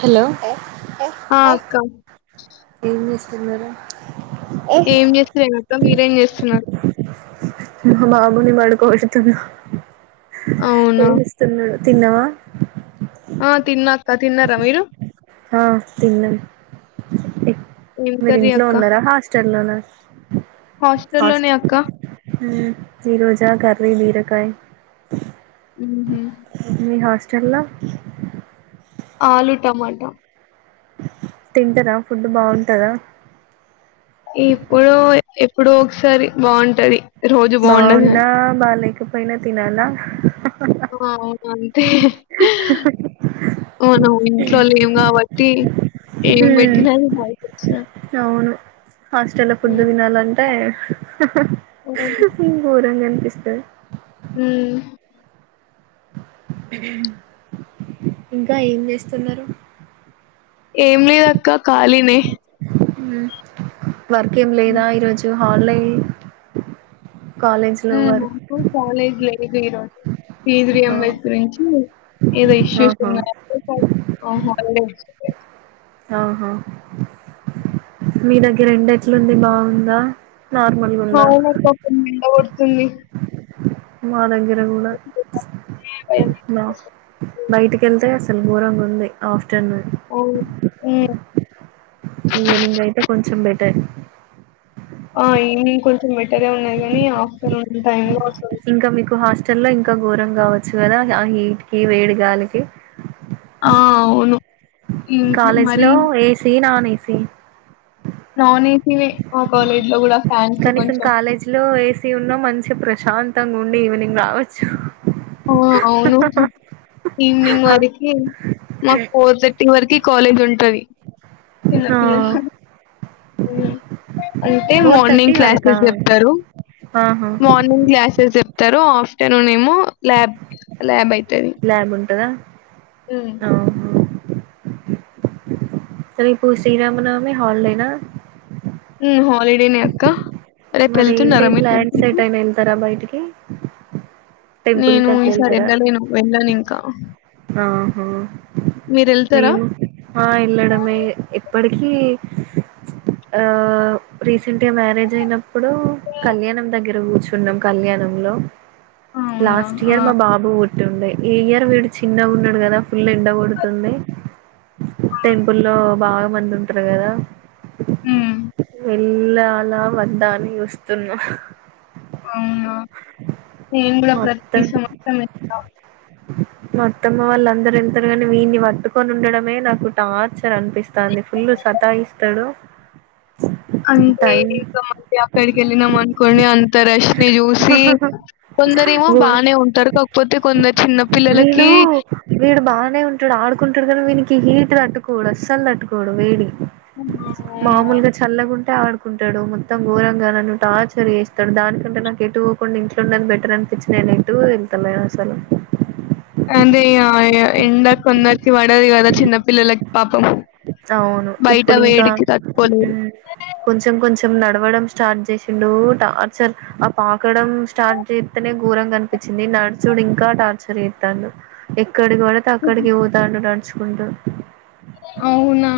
Hello ఆ అక్క తిన్నర ఏం చేస్తలేనక్క మీరేం చేస్తున్నారు మా బాబుని పడుకోబెడుతున్నా అవునా! ఏడుస్తున్నడు తిన్నవా క తిన్నారా మీరు ఆ తిన్నం ఎక్ ఏం మీరు కర్రీ ఇంట్లో ఉన్నారా హాస్టల్ లోన హాస్టల్లోనే అక్క ఈ రోజా కర్రీ బీరకాయ్ మ్ హు చెల్ల ఆలు టమాటా తింటర ఫుడ్ బాగుంటదా ఇప్పుడో ఎప్పుడో ఒకసారి బాగుంటది బాగున్నా బాలేకపోయినా తినాలా అవును అంతే మనం ఇంట్లో లేం కాబట్టి ఏం పెట్టిన తినాల్సొస్తది అవును హాస్టల్లో ఫుడ్ తినాలంటే గోరంగ పిస్తది మ్ ఇంకా ఏం చేస్తున్నరు ఏం లేదక్క ఖాలినే మ్ వర్క్ ఏం హ్మ్. లేదా ఈరోజు హాల్లే మ్ నాకు కాలేజ్ లేదు ఈరోజు ఫీస్ ఆ రియింబుర్సు్మెంట్ ఏదో ఇష్యూస్ ఆహా ఉన్నయంటే అహ హాలిడే ఇచ్చిర్ ఆహా మీ దగ్గర ఎండ ఎట్లుంది బాగుందా నార్మల్గా ఉందా అవునక్క ఫుల్ ఎండకొడుతుంది మా దగ్గర కూడా భయం బ వేస్తుంది. బయటికెల్తే అస్ అసలు ఘోరంగుంది ఆ ఓ మ్ ఈవినింగ్ అయితే కొంచెం బెటర్ ఆ ఈవినింగ్ కొంచెం బెటర్ ఉన్నాయి కని ఆఫ్టర్నూన్ టైంలో అసలు కిచెన్ లో ఇంకా ఘోరం కావచ్చు కదా ఆ హీట్ కి వేడిగాలికి ను కాలేజ్ లో ఏసి నాన్ ఏసి నాన్ ఏసీనే మా కాలేజ్‌లో గూడా ఫ్యాన్స్ కనీసం కొంచెం కాలేజీ లో ఏసీ ఉన్నా మం ప్రశాంతంగా ఉండి ఈవినింగ్ రావచ్చు ఆ అవునవును ఈవినింగ్ వరకి మాకు ఫోర్ థర్టీ వరకి కాలేజ్ ఉంటది ఆ ఉమ్ అంటే ఫోర్ థర్టీ మార్నింగ్ వరకా క్లాసెస్ చెప్తారు ఆహా మార్ణింగ్ క్లాసెస్ చెప్తరు ఆఫ్టర్నూన్ ఏమో ల్యాబ్ ల్యాబ్ అయితది అయితద ఊమ్ రేపు శ్రీరామనవమి హాలిడే నా ఉ హాలిడేనే అక్క రేపు మరి ఏంటి వెళ్తున్నారా మీరు ప్లాంన్స్ టెంపుల్ కి ఎటైనా వెళ్తారా బయటికి టెంపుల్ నేను కి అట్లా ఈసారి వెళ్తారా వెళ్ళలేను వెళ్ళను ఇంకా ఆహా మీరు వెళ్తారా మేము మహా వెళ్లడమే ఏ ఇప్పటికీ ఆ రీసెంట్ గా మ్యారేజ్ అయిన ఏప్పుడు కళ్యాణం దగ్గర కూర్చున్నం కళ్యాణంలో అవునా లాస్ట్ ఆ ఇయర్ మా బాబు పుట్టిండే ఈ ఇయర్ వీడు చిన్నగున్నడు కదా ఫుల్ ఎండ కొడుతుంది టెంపుల్లో బాగా మంది ఉంటరు కదా హమ్ వెళ్లాలా వద్ధా అని చూస్తున్నా అవునా నేను కూడా ప్రతి మొత్తం సంవత్సరం వెళ్తాం మా అత్తమ్మ వాళ్ళందరూ వెళ్తారు కానీ వీన్నీ పట్టుకొని ఉండడమే నాకు టార్చ అనిపిస్తంది ఫుల్ సతాయిస్తడు అంతే ఇగా మళ్ళీ ఆక్కడికిళ్లినమన్కోండీ అం అంత రష్ ని చూసి కొందరేమో గో బానే ఉంటరు కాకపోతే కొందరు చిన్న పిల్లలకీ హు వీడు బాగానే ఉంటడు ఆడుకుంటడు కానీ వీ హీట్ తట్టుకోడు అస్సలు తట్టుకోడు వేడి అవునా మామూలుగా చల్లగుంటే ఆడు కుంటాడు మొత్తం ఘోరంగా నన్ను టార్చర్ చేసి దానికంటే నాకు ఎటు పోకుండా ఇంట్లో ఉన్నది బెటర్ అనిపించి నేను ఎటు వెళ్తలేను అసలు అదే ఇగ ఎండ కొందరికి పడదు కదా చిన్న పిల్లలకి పాపం అవును బయట ఇప్పుడింకా వేడికి తట్టుకోలేరు ఉమ్ కొంచెం కొంచెం నడవడం స్టార్ట్ చేసిండూ టార్చర్ ఆ పాకడం స్టార్ట్ చేస్తనే గోరంగా అనిపి చ్చింది నడుచుడు ఇంకా టార్చర్ చేస్తాండు ఎక్కడికివడితే అక్కడికి పోతాండు నడుచుకుంటూ అవునా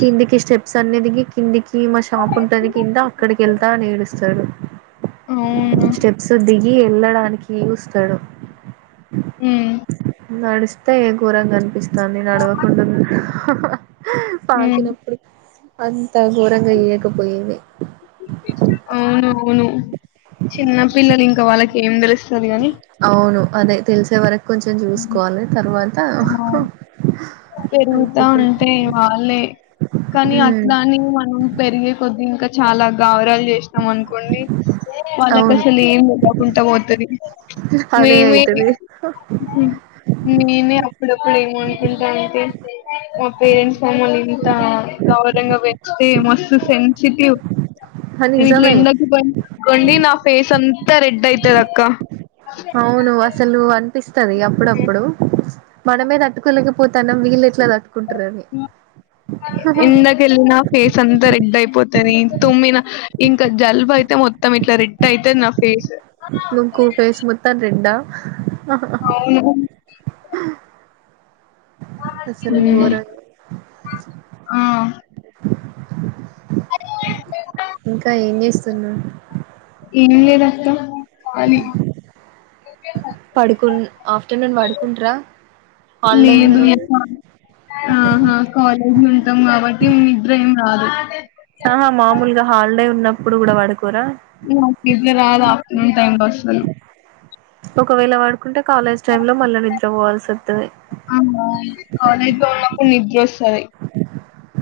కిందికి స్టేప్ సన్నిదికి కిందికి మా షాప్ ఉంటది కింద అక్కడికి వెళ్తా అని ఏడుస్తాడు అవును కి వెళ్ళడానికి చూస్తాడు ఉమ్ నడిస్తే ఘోరంగానిపిస్తాంది నడవకుండా హ్ ఉమ్ పాకిినప్పుడు పస్ అంత గోరంగా చేయకపోయేది చిన్నపిల్లలు ఇంకా వాళ్ళకి ఏం తెలుస్తది గాని అవును అదే తెలిసే వరకు కొంచెం చూసుకోవాలి తర్వాత ఆ పెరుగుతా అయిపోతది ఉంటే వాళ్ళే కానీ ఉమ్ అట్లాని మనం పెరిగే కొద్ది ఇంకా చాలా గాఉరాలు చేసినం అనుకోండి వాళ్నకు అవును అసలు ఏం లేలువకుండా పోతది అదే అయితది మ్ నేనే ఏప్పుడు ఎం అనుకుంటా అంటే మా పేరెంట్స్ మమ్మల్ని ఇంత గౌరవంగా పెంచితే మస్తు సెన్సిటివ్ ఆ! గిట్ల నిజమే ఎండకు బయటికి పోయినా అనుకోండి నా ఫేస్ అంత రెడ్ అయితది అక్క అవును అసలు అనిపిస్తది అప్పుడప్పుడు మనమే తట్టుకోలేక పోతున్నాం వీల్ ఎట్లాతట్ వి ఇందక వెళ్ళిన ఫేస్ అంతా రెడ్ అయిపోతది తుమ్మిన ఇంకా జలుబు అయితే మొత్ మొత్తం ఇట్లా రెడ్ అయితది నా ఫేస్ నుకు ఫేస్ మొత్తం రెడ్డా అవును అసలు ఉమ్మ్ ఘోరంగా ఆ ఇంకా ఏం చేస్తున్నావ్ ఏం లేదు అక్క ఖాళీ పడుకున్ ఆఫ్టర్నూన్ పడుకుంట్రా హాలిడే ఉన్న లేదు రోజు అక్క ఆహా కాలేజీ ఉంటాం కాబట్టి నిద్ర ఏం రాదు ఆహా మామూలుగా హాలిడే ఉన్నప్పుడు కూడా పడుకోరా నిద్ర రాదు ఆఫ్టర్నూన్ టైమ్ లొ అస్సలు ఒకవేళ వాడుకుంటే కాలేజ్ టైమ్ లో మళ్ళా నిద్ర పోవాల్సి వ అ కాలేజీలో ఉన్నపుడు నిద్ర వస్తది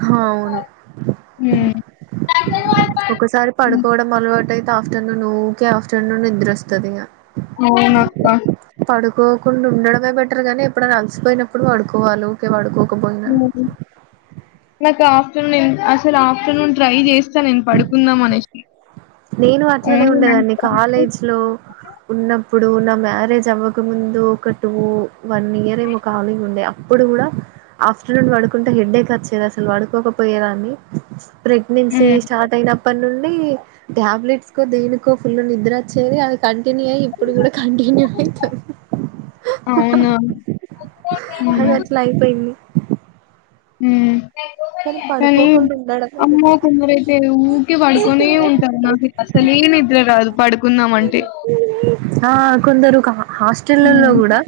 హా అవును హ్మ్. ఒకసారి పడుకోవడం అలవాటు అయితే ఆఫ్టర్నూన్ ఊకే ఆఫ్టర్నూన్ నిద్రొస్తది ఇగా అవును అక్క పోకుండా ఉండడమే బెటర్గాని ఎప్పుడన అలసిపోయినప్పుడు వడుకోవాలి వుకే పడుకో పండుకోకుండా హ్మ్. నాకు ఆఫ్టర్నూన్ అసలు ఆఫ్టర్నూన్ ట్రై చేస్తా నేను పడుకుందాం అనేసి నేను అట్లనే ఓన్లీ నైట్ ఉండేదాన్ని టైమ్‌లో కాలేజ్ లో ఉన్న అప్పుడు నా మ్యారేజ్ అవ్వకముందు ఒక టూ వన్ ఇయరేమో కలిగుండే అప్పుడు కూడా ఆఫ్టర్నూన్ వడుకుంటే హెడ్ ఎక్ వచ్చేది అసలు పడుకోకపోయే దాన్ని ప్రెగ్నెన్సీ హ్మ్. స్టార్ట్ అయినప్పడ్ నుండి టాబ్లెట్స్కో దేనికో ఫుల్ నిద్ర వచ్చేది అది కాన్ ని ఇప్పుడు కూడా కంటిన్యూ అయితాంది అవునా! అది అట్లా అయిపోయింది ఉమ్ కానీ పడుకోకుండా ఉండడం అమ్మో ఒకటే కొందర అయితే ఊకే పడుకొనే ఉంటారు నాకైతే అసలే నిద్ర రాదు పడుకుందామ్ అంటే ఆ కొందరు హాస్టలల్లో హ్మ్. గుడా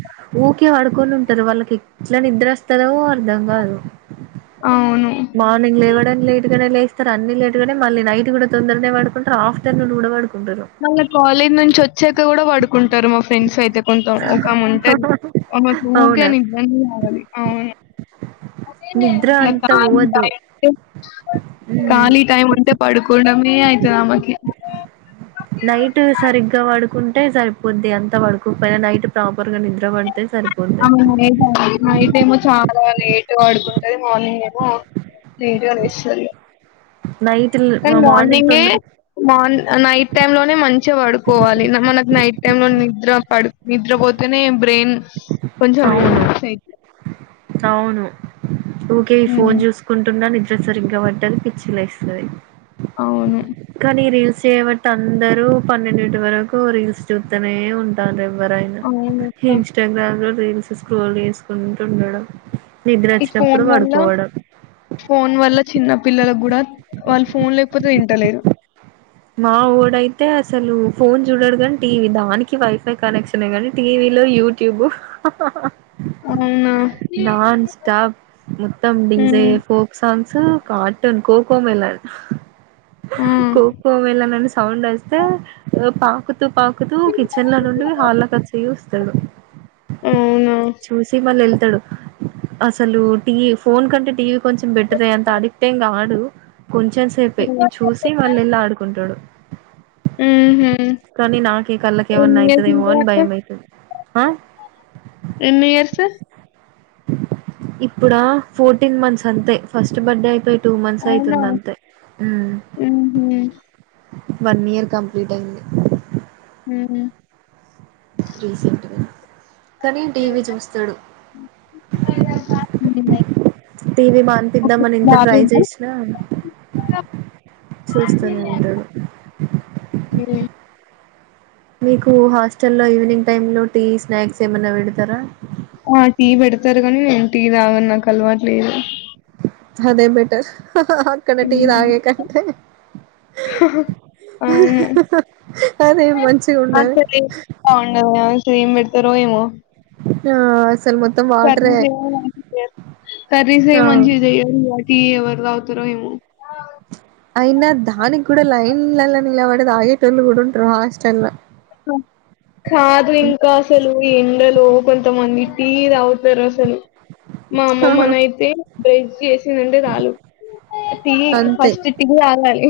ఊకే వడుకొ క్కొని ఉంటారు వాళ్ళకి ఎట్ల నిద్ర వస్తారో అర్ధం కాదు. అవును. మార్నింగ్ లేవడానికి లేట్ గానే లేస్తారు అన్ని లేట్గానే మళ్ళీ నైట్ కూడా తొందరనే పడుకుంటారు. ఆఫ్టర్నూన్ కూడా పడుకు మళ్ళ కాలేజ్ నుంచి ఒచ్చాక గూడా పడుకుంటరు మా ఫ్రెండ్స్ అయితే కొంతం ఒకామె ఉంటది ఆమెకి ఊకే అవునా నిద్రనే గావాలి నిద్ర అంత ఖాళీ పోవద్దు టైముంటే ఉమ్ ఖాళీ టైంముంటే పడుకో నైట్ సరిగ్గా వాడుకున్ టే సరిపోద్ది అంత పడుకొక పోయినా నైట్ ప్రాపర్ గా నిద్ర పడితే సరిపోద్ది అవును నైట్ నైటేమో చాలా లేట్ గా వడుకుంటది. మార్నింగ్ ఎమో లేట్ గా లేస్తదిగ నైట్ కని మార్నింగ్ మార్నింగే తొందర మార్ని నై టైమ్ లోనే మంచిగా పడుకోవాలి. న మనకు నైట్ టైమ్ లో ని నిద్ర పడు నిద్రపోతెనే బ్రెయిన్ కొంచెం అవును రివ సైతా ఉకే ఈ ఫోన్ చూసుకుంటున్న నిద్ర సరిగ్గా పట్టది. పిచ్చి లేస్తది. అవును కానీ రీల్స్ చేయబట్టి అందరూ పన్నెండింటి వరకు రీల్స్ చూత్తానే ఉంటాన్రే ఎవరైనా అవునక్క. ఇన్స్టాగ్రామ్ లో రీల్స్ స్క్రోల్ చేసుకుంటూ ఉండడం. ఈ నిద్రచ్చినప్పుడు ఫోన్ వల్ల పడుకోవడం. ఫోన్ వల్ల చిన్న పిల్లలకు గూడా వాళ్ళు ఫోన్ లేకపోతే తింటలేరు. మా వొడయితే అసలు ఫోన్ చూడడు గని టీవీ దానికి వైఫై కనెక్షనె గని టీవీ లొ యూట్యూబ్ అవునా! నాన్ స్టాప్ మొత్తం డీజే హ్మ్. య్యే ఫోక్ సాంగ్స్ సు కార్టూన్ కోకో మెలర్ ఆ! కో ఒ ఎల్లనన్న సౌండ్ వస్తే పాకు తు పాకుతూ కిచెన్ ల నుండి హాల్ల కొచ్చి చూస్తడు అవునా! చూసి మళ్ళ ఎళ్తడు అసలు టీవ్ ఫోన్ కంటే టీవీ కొంచెం బెటరే అంత అడిక్టెం గాదు కొంచెం సేపే హ్మ్. చూసి మళ్ళేళ్ళి ఆడుకుంటడు హుహు. కానీ నాకే కల్లకేవన్న ఎన్ని ఇయర్స్ అయితదెమో అని భయమైతది అ ఎన్నియర్స్ ఇప్పుడా ఫోర్టీన్ మంత్స్ అంతె ఫస్ట్ బర్త్డే అయిపోయి టూ మంత్స్ అవునా! అయితుంద అంతె హుహు. వన్ ఇయర్ కంప్లీట్ అయింది మ్ హు రీసెంట్ గానే కానీ టీవీ చూస్తడు టీవీ ఓకే. మానిపిద్దామని ఎంత ట్రై బాబేనా? చేశినా చూస్తునే ఉంటడు హ్మ్. మీకు హాస్టల్లో ఈవినింగ్ టైం లో టీ స్నాక్స్ ఏమైనా పెడతరా ఆ! టీ పెడతరూ గనీ టీ తాగను నాకు అలవాటు లేదు. అదే బెటర్ అక్కడ టీ హ్మ్. తాగేకంటే అవును. అదే మంచిగుండది రొ ఎమో ఆ స్ కర్రీస్ ఏమో మంచిగ చేయరు కర్రీస్ ఆ ఏమో మంచిగ చేయరు టీ ఎవరు తాగుతరో ఎమో అయినా దానికి గూడ లైన్లల నిలవడి తాగేటోళ్ళు గుడుంటరు హాస్టల్ ల్ల కాదు ఇంకా అసలు ఎండలో కొంతమంది టీ తాగుతరు అసలు మా అమ్మమ్మనైతే బ్రష్ చె తినిండ చాలు టీ అంతే ఫస్ట్ టీ తాగాలి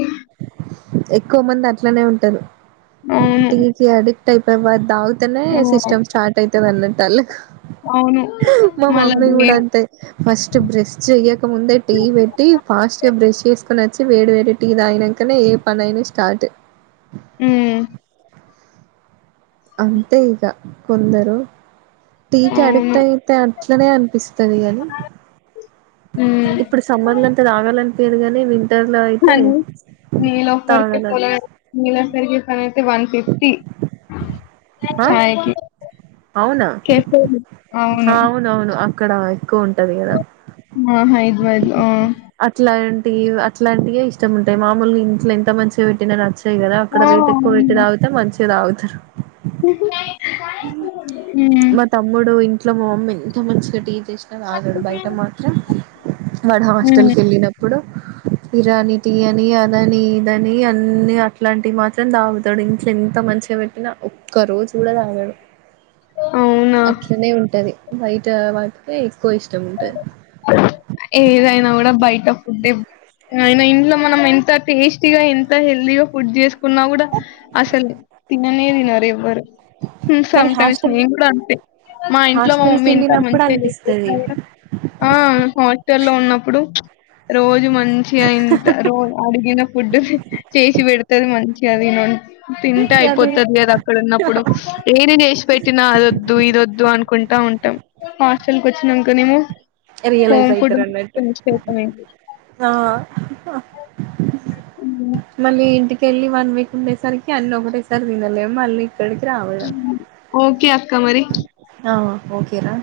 ఎక్కువ మంది అట్లనే ఉంటరు అవును టీ కి అడిక్ట్ అయిపోయి వా దాగు వంతేనే ఆ సిస్టమ్ స్టార్ట్ అయితది అన్నట్టు వాళ్ళకు అవును మా మళ్ళ మమ్మీ కూడా వేడి అంతే ఫస్ట్ బ్రష్ చెయ్యక ముందే టీ పెట్టి ఫాస్ట్ బ్రష్ చేసి నక్కనచ్చి వేడి వేడి టీ దగినంకనే ఏ పనియినా స్టార్ట్ ఆహ్ అంతే ఇక కొందరు టీ అవును కడిక్ట్ అయితే అట్లనే అనిపిస్తుంది తెల్యాలి ఉమ్ ఇప్పుడు సమ్మర్ లో అంత తాగాలనిపియ్యదు కానీ వ్ నీలాఫర్ కేఫే తాగాలనిపిస్తది నీలోఫర్ కి ఫ్యాన్ వన్ ఫిఫ్టీ ఆ చాయ్ కి అవునా కెఫీకి అవును అవునవును అక్కడ ఎక్కువుంటది కదా ఆహా హైదరాబాదులో హ అట్లాంటివే ఇష్టంముంటాయి మామూల్గ ఇంట్లో ఎంత మంచిగా పెట్టిన నచ్చ ఉంటాయి కదా అక్కడ ఆ! రేటేక్కువ పెట్టి అవును. తాగితే మంచిగా తాగుతారు హ్మ్. మా తమ్ముడు ఇంట్లో మా మమ్మీ ఎంత మంచిగా టి చేసిన తాగాడు బయట మాత్రం వాడు హ్మ్. హాస్టల్కేళ్ళినప్పుడు ఇరాని టీ అని అదని ఇదని అన్ని అట్లాంటివి మాత్రం దాగుతడు ఇంట్లే ఎంత మంచిగా వెట్టినా ఒక్క రోజు కూడా తాగడు అవునా! అట్లనే ఉంటది బయట వాటికే ఎక్కువ ఇష్టం ఉంటది ఏదైనా కూడా బయట ఫుడ్డే ఆయిన ఇంట్లో మనం ఎంత టేస్టీగా ఎంత హెల్దీగా ఫుడ్ చేస్కు కున్నా కూడా అసలు తిననే తినరు ఎవ్వరు సమ్ కానీ టైమ్స్ హాస్టల్ మేము కూడా అంతే మా ఇంట్లో మా హాస్టల్కి మమ్మీ ఇంత వెళ్ళినప్పుడు మంచిగా చేసిన అనిపిస్తది కూడా ఆ హాస్టల్లో ఉన్నప్పుడు రోజు మంచి అంత రోజ అడిగిన ఫుడ్ చేసి పెడుతది మంచి మంచిగ అవి వొంది తింటే అది అయిపోతుది కదా అక్కడ ఉన్నప్పుడు ఏది చేసి పెట్టినా అదోద్దు ఇదోద్దు అనుకుంటా ఉంటాం హాస్టల్కవచ్చినకనేమో రియలైస్ అయితరడన్నట్టు ఆ మళ్ళీ ఇంటికెళ్ళి వన్వీక్ ఉండేసరికి అన్ని ఒకటేసరి తినలేము మళ్ళీ ఇక్కడికి రావడం ఓకే అక్క మరి ఓకేరా